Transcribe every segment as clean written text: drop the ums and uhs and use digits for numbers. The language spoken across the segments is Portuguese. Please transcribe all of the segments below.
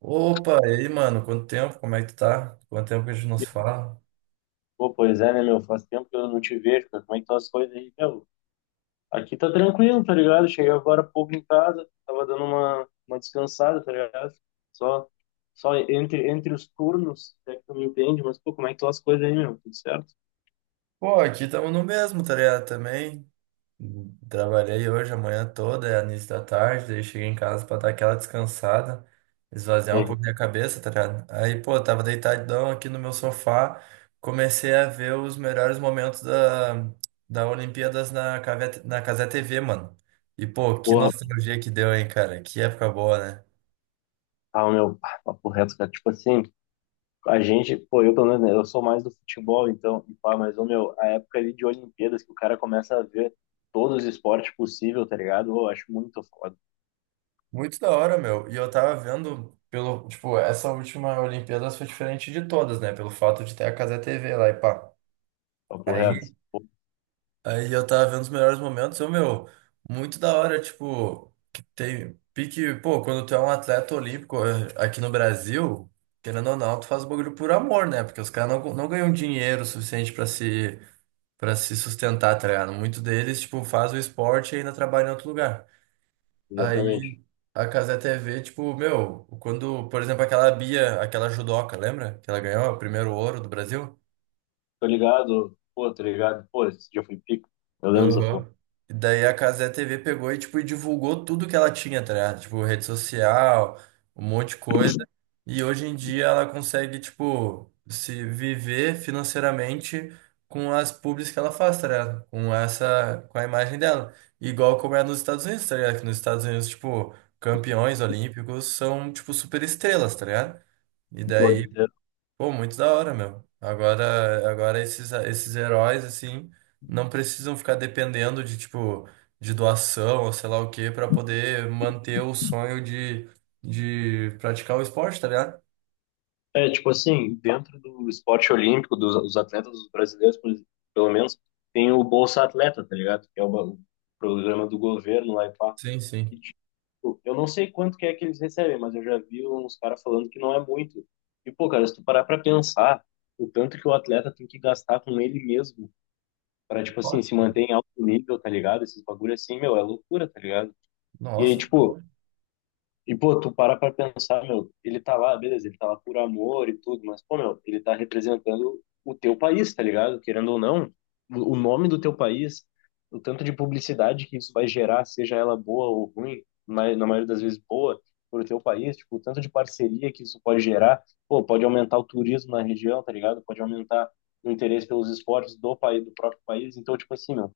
Opa, e aí, mano? Quanto tempo? Como é que tu tá? Quanto tempo que a gente não E, se fala? Pô, pois é, né, meu? Faz tempo que eu não te vejo, cara. Como é que estão as coisas aí, meu? Aqui tá tranquilo, tá ligado? Cheguei agora há pouco em casa, tava dando uma descansada, tá ligado? Só, só entre os turnos, é que tu me entende, mas, pô, como é que estão as coisas aí, meu? Tudo certo? Pô, aqui estamos no mesmo, tá ligado? Também trabalhei hoje, a manhã toda, é início da tarde, daí cheguei em casa pra dar aquela descansada, esvaziar um E, pouco minha cabeça, tá ligado? Aí, pô, tava deitadão aqui no meu sofá, comecei a ver os melhores momentos da Olimpíadas na Cazé TV, mano. E, pô, que Porra, nostalgia que deu, hein, cara? Que época boa, né? ah, meu, pá, papo reto, cara. Tipo assim, a gente, pô, eu pelo menos, né, eu sou mais do futebol, então, e pá, mas, ô, meu, a época ali de Olimpíadas que o cara começa a ver todos os esportes possíveis, tá ligado? Eu acho muito foda, Muito da hora, meu. E eu tava vendo pelo, tipo, essa última Olimpíada foi diferente de todas, né? Pelo fato de ter a Cazé TV lá e pá. papo Aí, reto. aí eu tava vendo os melhores momentos, eu, meu, muito da hora, tipo, que tem pique, pô, quando tu é um atleta olímpico aqui no Brasil, querendo ou não, tu faz o bagulho por amor, né? Porque os caras não ganham dinheiro suficiente pra se para se sustentar, tá ligado? Muito deles, tipo, faz o esporte e ainda trabalha em outro lugar. Aí Exatamente. a Cazé TV, tipo, meu, quando, por exemplo, aquela Bia, aquela judoca, lembra? Que ela ganhou o primeiro ouro do Brasil? Tô ligado, pô, esse dia foi pico. Eu lembro dessa porra. Aham. E daí a Casé TV pegou e, tipo, e divulgou tudo que ela tinha, tá ligado? Tipo, rede social, um monte de coisa. E hoje em dia ela consegue, tipo, se viver financeiramente com as publis que ela faz, tá ligado? Com essa, com a imagem dela. Igual como é nos Estados Unidos, tá ligado? Que nos Estados Unidos, tipo, campeões olímpicos são, tipo, super estrelas, tá ligado? E Pô, daí. literal. Pô, muito da hora, meu. Agora esses heróis, assim, não precisam ficar dependendo de, tipo, de doação ou sei lá o quê pra poder manter o sonho de praticar o esporte, tá ligado? É, tipo assim, dentro do esporte olímpico, dos os atletas brasileiros, pelo menos, tem o Bolsa Atleta, tá ligado? Que é o programa do governo lá e pá. Sim, sim. E, tipo, eu não sei quanto que é que eles recebem, mas eu já vi uns caras falando que não é muito. E, pô, cara, se tu parar pra pensar, o tanto que o atleta tem que gastar com ele mesmo pra, tipo assim, se manter em alto nível, tá ligado? Esses bagulho assim, meu, é loucura, tá ligado? E aí, Nossa, que tipo, louco. E, pô, tu para pra pensar, meu, ele tá lá, beleza, ele tá lá por amor e tudo, mas, pô, meu, ele tá representando o teu país, tá ligado? Querendo ou não, o nome do teu país, o tanto de publicidade que isso vai gerar, seja ela boa ou ruim, mas na maioria das vezes boa, pro teu país, tipo, o tanto de parceria que isso pode gerar, pô, pode aumentar o turismo na região, tá ligado? Pode aumentar o interesse pelos esportes do país, do próprio país. Então, tipo assim, meu,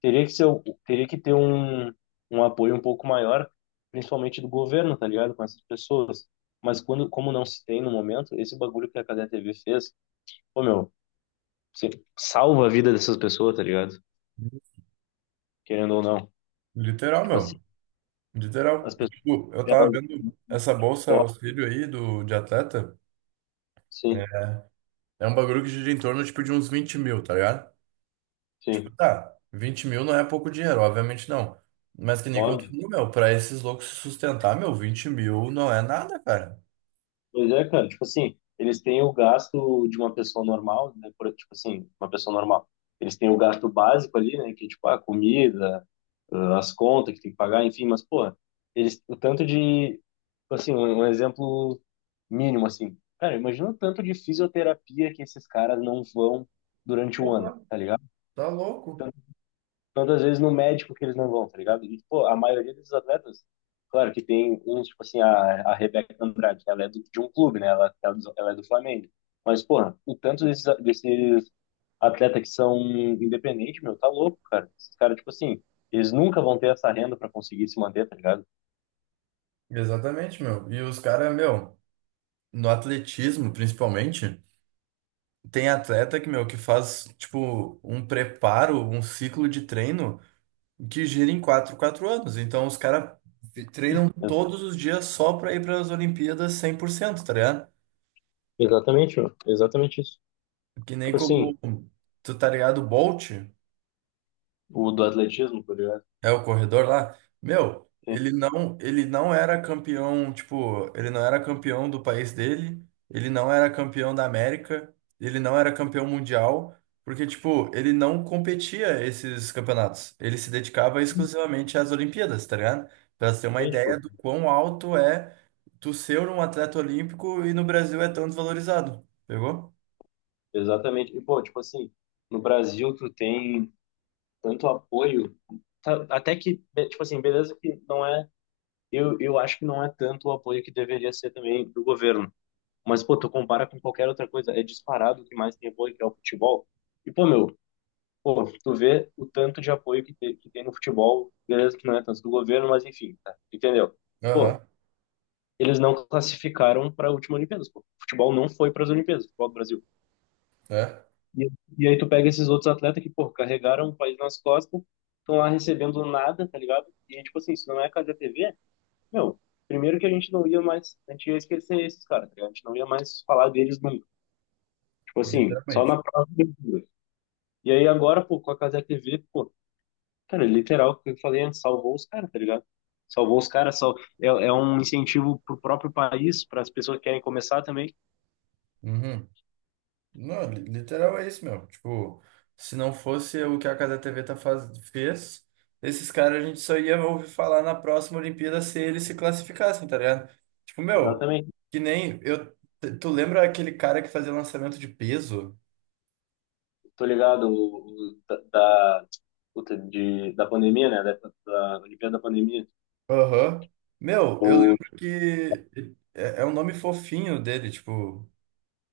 Teria que ter um apoio um pouco maior, principalmente do governo, tá ligado? Com essas pessoas. Mas quando, como não se tem no momento, esse bagulho que a Cadê TV fez, pô, meu, você salva a vida dessas pessoas, tá ligado? Querendo ou não. Literal, Tipo assim, meu. as Literal. E, pessoas, tipo, eu tava elas, vendo essa bolsa auxílio aí do, de atleta. É sim, é um bagulho que gira em torno, tipo, de uns 20 mil, tá ligado? Tipo, sim, tá, 20 mil não é pouco dinheiro, obviamente não. Mas que nem como tu óbvio. falou, meu, pra esses loucos se sustentar, meu, 20 mil não é nada, cara. Pois é, cara, tipo assim, eles têm o gasto de uma pessoa normal, né, por, tipo assim, uma pessoa normal. Eles têm o gasto básico ali, né, que é, tipo, a comida, ah, as contas que tem que pagar, enfim, mas, porra, eles, o tanto de, tipo assim, um exemplo mínimo, assim, cara, imagina o tanto de fisioterapia que esses caras não vão durante o ano, Porra, tá ligado? tá louco. Todas as vezes no médico que eles não vão, tá ligado? E, pô, a maioria desses atletas, claro que tem uns, tipo assim, a Rebeca Andrade, ela é do, de um clube, né? Ela é do Flamengo. Mas, porra, o tanto desses atletas que são independentes, meu, tá louco, cara. Esses caras, tipo assim, eles nunca vão ter essa renda pra conseguir se manter, tá ligado? Exatamente, meu. E os caras, meu, no atletismo, principalmente, tem atleta que, meu, que faz, tipo, um preparo, um ciclo de treino que gira em quatro anos. Então, os caras treinam É, todos os dias só pra ir pras Olimpíadas 100%, tá ligado? exatamente, meu. Exatamente isso. Que nem Tipo assim, como, tu tá ligado, o Bolt? o do atletismo, tá ligado? É o corredor lá? Meu, Tem- ele não era campeão, tipo, ele não era campeão do país dele, ele não era campeão da América, ele não era campeão mundial, porque, tipo, ele não competia esses campeonatos. Ele se dedicava exclusivamente às Olimpíadas, tá ligado? Pra você ter uma Exatamente, pô. ideia do quão alto é tu ser um atleta olímpico e no Brasil é tão desvalorizado. Pegou? Exatamente. E, pô, tipo assim, no Brasil tu tem tanto apoio, até que, tipo assim, beleza que não é, eu acho que não é tanto o apoio que deveria ser também do governo, mas, pô, tu compara com qualquer outra coisa, é disparado o que mais tem apoio, que é o futebol, e, pô, meu, pô, tu vê o tanto de apoio que tem, no futebol, beleza que não é tanto do governo, mas enfim, tá, entendeu? Pô, Aham, eles não classificaram para a última Olimpíadas, pô, o futebol não foi para as Olimpíadas, o futebol do Brasil. é. E, e aí tu pega esses outros atletas que, pô, carregaram o país nas costas, estão lá recebendo nada, tá ligado? E, tipo assim, se não é a Casa TV, meu, primeiro que a gente não ia mais, a gente ia esquecer esses caras, tá ligado? A gente não ia mais falar deles nunca. Tipo assim, só na Literalmente. próxima. E aí agora, pô, com a Casa TV, pô, cara, literal, o que eu falei antes, salvou os caras, tá ligado? Salvou os caras, é um incentivo pro próprio país, para as pessoas que querem começar também. Uhum. Não, literal é isso, meu. Tipo, se não fosse o que a Casa TV tá fez, esses caras a gente só ia ouvir falar na próxima Olimpíada se eles se classificassem, tá ligado? Tipo, meu, Exatamente. que nem eu. Tu lembra aquele cara que fazia lançamento de peso? Tô ligado, o da, puta, de, da pandemia, né? Da Olimpíada da pandemia. Aham. Meu, eu O, lembro que é um nome fofinho dele, tipo.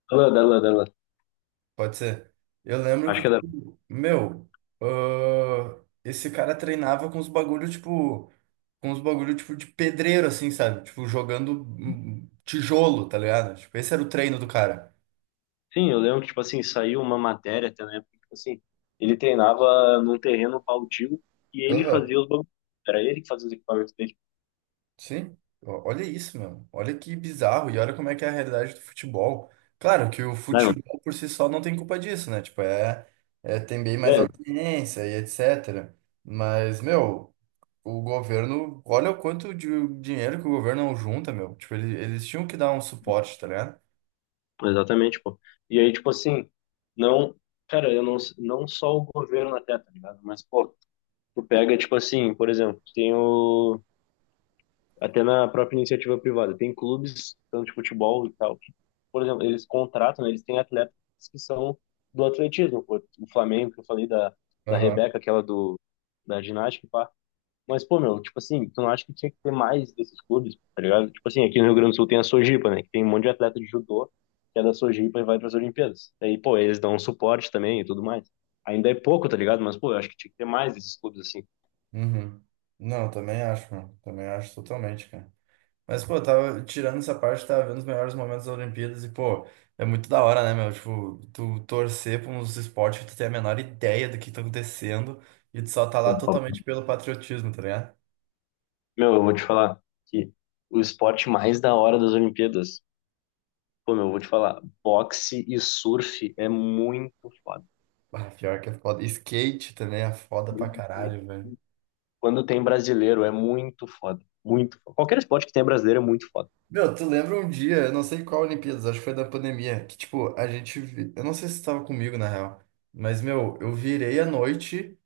dela, Pode ser. Eu lembro Acho que, que é da. tipo, meu, esse cara treinava com os bagulho, tipo, de pedreiro, assim, sabe? Tipo, jogando tijolo, tá ligado? Tipo, esse era o treino do cara. Sim, eu lembro que, tipo assim, saiu uma matéria até na época, que, tipo assim, ele treinava num terreno baldio e ele Aham. fazia os bagulhos. Era ele que fazia os equipamentos dele. Sim. Ó, olha isso, meu. Olha que bizarro. E olha como é que é a realidade do futebol. Claro que o Não, futebol por si só não tem culpa disso, né? Tipo, é tem bem mais é, audiência e etc. Mas, meu. O governo, olha o quanto de dinheiro que o governo não junta, meu. Tipo, eles tinham que dar um suporte, tá ligado? exatamente, pô. E aí, tipo assim, não. Cara, eu não, não só o governo até, tá ligado? Mas, pô, tu pega, tipo assim, por exemplo, tem o. Até na própria iniciativa privada. Tem clubes, tanto de futebol e tal, que, por exemplo, eles contratam, né, eles têm atletas que são do atletismo. Pô. O Flamengo, que eu falei da Aham. Rebeca, aquela do, da ginástica, e pá. Mas, pô, meu, tipo assim, tu não acha que tinha que ter mais desses clubes, tá ligado? Tipo assim, aqui no Rio Grande do Sul tem a Sojipa, né? Que tem um monte de atleta de judô que é da Sojipa e vai para as Olimpíadas. Aí, pô, eles dão um suporte também e tudo mais. Ainda é pouco, tá ligado? Mas, pô, eu acho que tinha que ter mais desses clubes, assim. Uhum. Não, também acho, mano. Também acho totalmente, cara. Mas, pô, eu tava tirando essa parte, tava vendo os melhores momentos das Olimpíadas e, pô, é muito da hora, né, meu? Tipo, tu torcer pra uns esportes que tu tem a menor ideia do que tá acontecendo e tu só tá lá totalmente pelo patriotismo, tá ligado? Meu, eu vou te falar que o esporte mais da hora das Olimpíadas, pô, meu, eu vou te falar, boxe e surf é muito foda. Ah, pior que é foda. Skate também é foda pra caralho, velho. Quando tem brasileiro é muito foda, muito foda. Qualquer esporte que tem brasileiro é muito foda. Meu, tu lembra um dia, eu não sei qual Olimpíadas, acho que foi da pandemia, que tipo, eu não sei se tu tava comigo na real, mas meu, eu virei à noite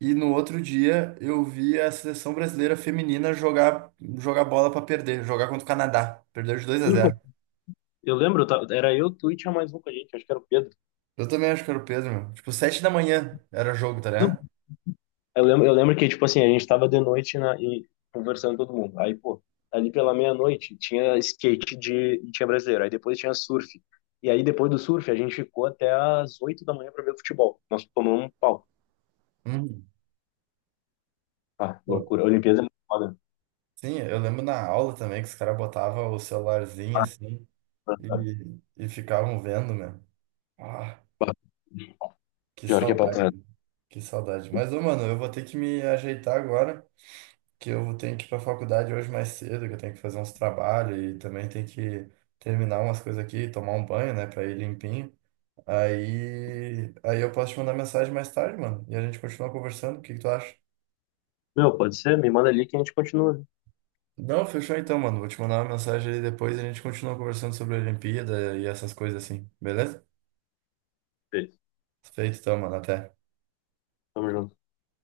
e no outro dia eu vi a seleção brasileira feminina jogar, bola pra perder, jogar contra o Canadá, perdeu de 2 a E, pô, zero. eu lembro, era eu, tu e tinha mais um com a gente, acho que era o Pedro. Eu também acho que era o Pedro, meu. Tipo, 7 da manhã era jogo, tá ligado? Eu lembro que, tipo assim, a gente tava de noite na, e conversando todo mundo. Aí, pô, ali pela meia-noite tinha skate de, e tinha brasileiro. Aí depois tinha surf. E aí depois do surf a gente ficou até às 8 da manhã pra ver o futebol. Nós tomamos um pau. Uhum. Ah, Pô, loucura. A Olimpíada é muito foda. sim, eu lembro na aula também que os caras botavam o celularzinho Ah, assim ah, e ficavam vendo, meu. Ah. ah. Que Pior que é papo saudade, reto. mano. Que saudade. Mas, ô, mano, eu vou ter que me ajeitar agora, que eu tenho que ir pra faculdade hoje mais cedo, que eu tenho que fazer uns trabalhos e também tenho que terminar umas coisas aqui, tomar um banho, né, pra ir limpinho. Aí eu posso te mandar mensagem mais tarde, mano, e a gente continua conversando. O que que tu acha? Meu, pode ser? Me manda ali que a gente continua. Não, fechou então, mano. Vou te mandar uma mensagem aí depois e a gente continua conversando sobre a Olimpíada e essas coisas assim, beleza? Beijo. Feito então, mano. Até. Tamo junto.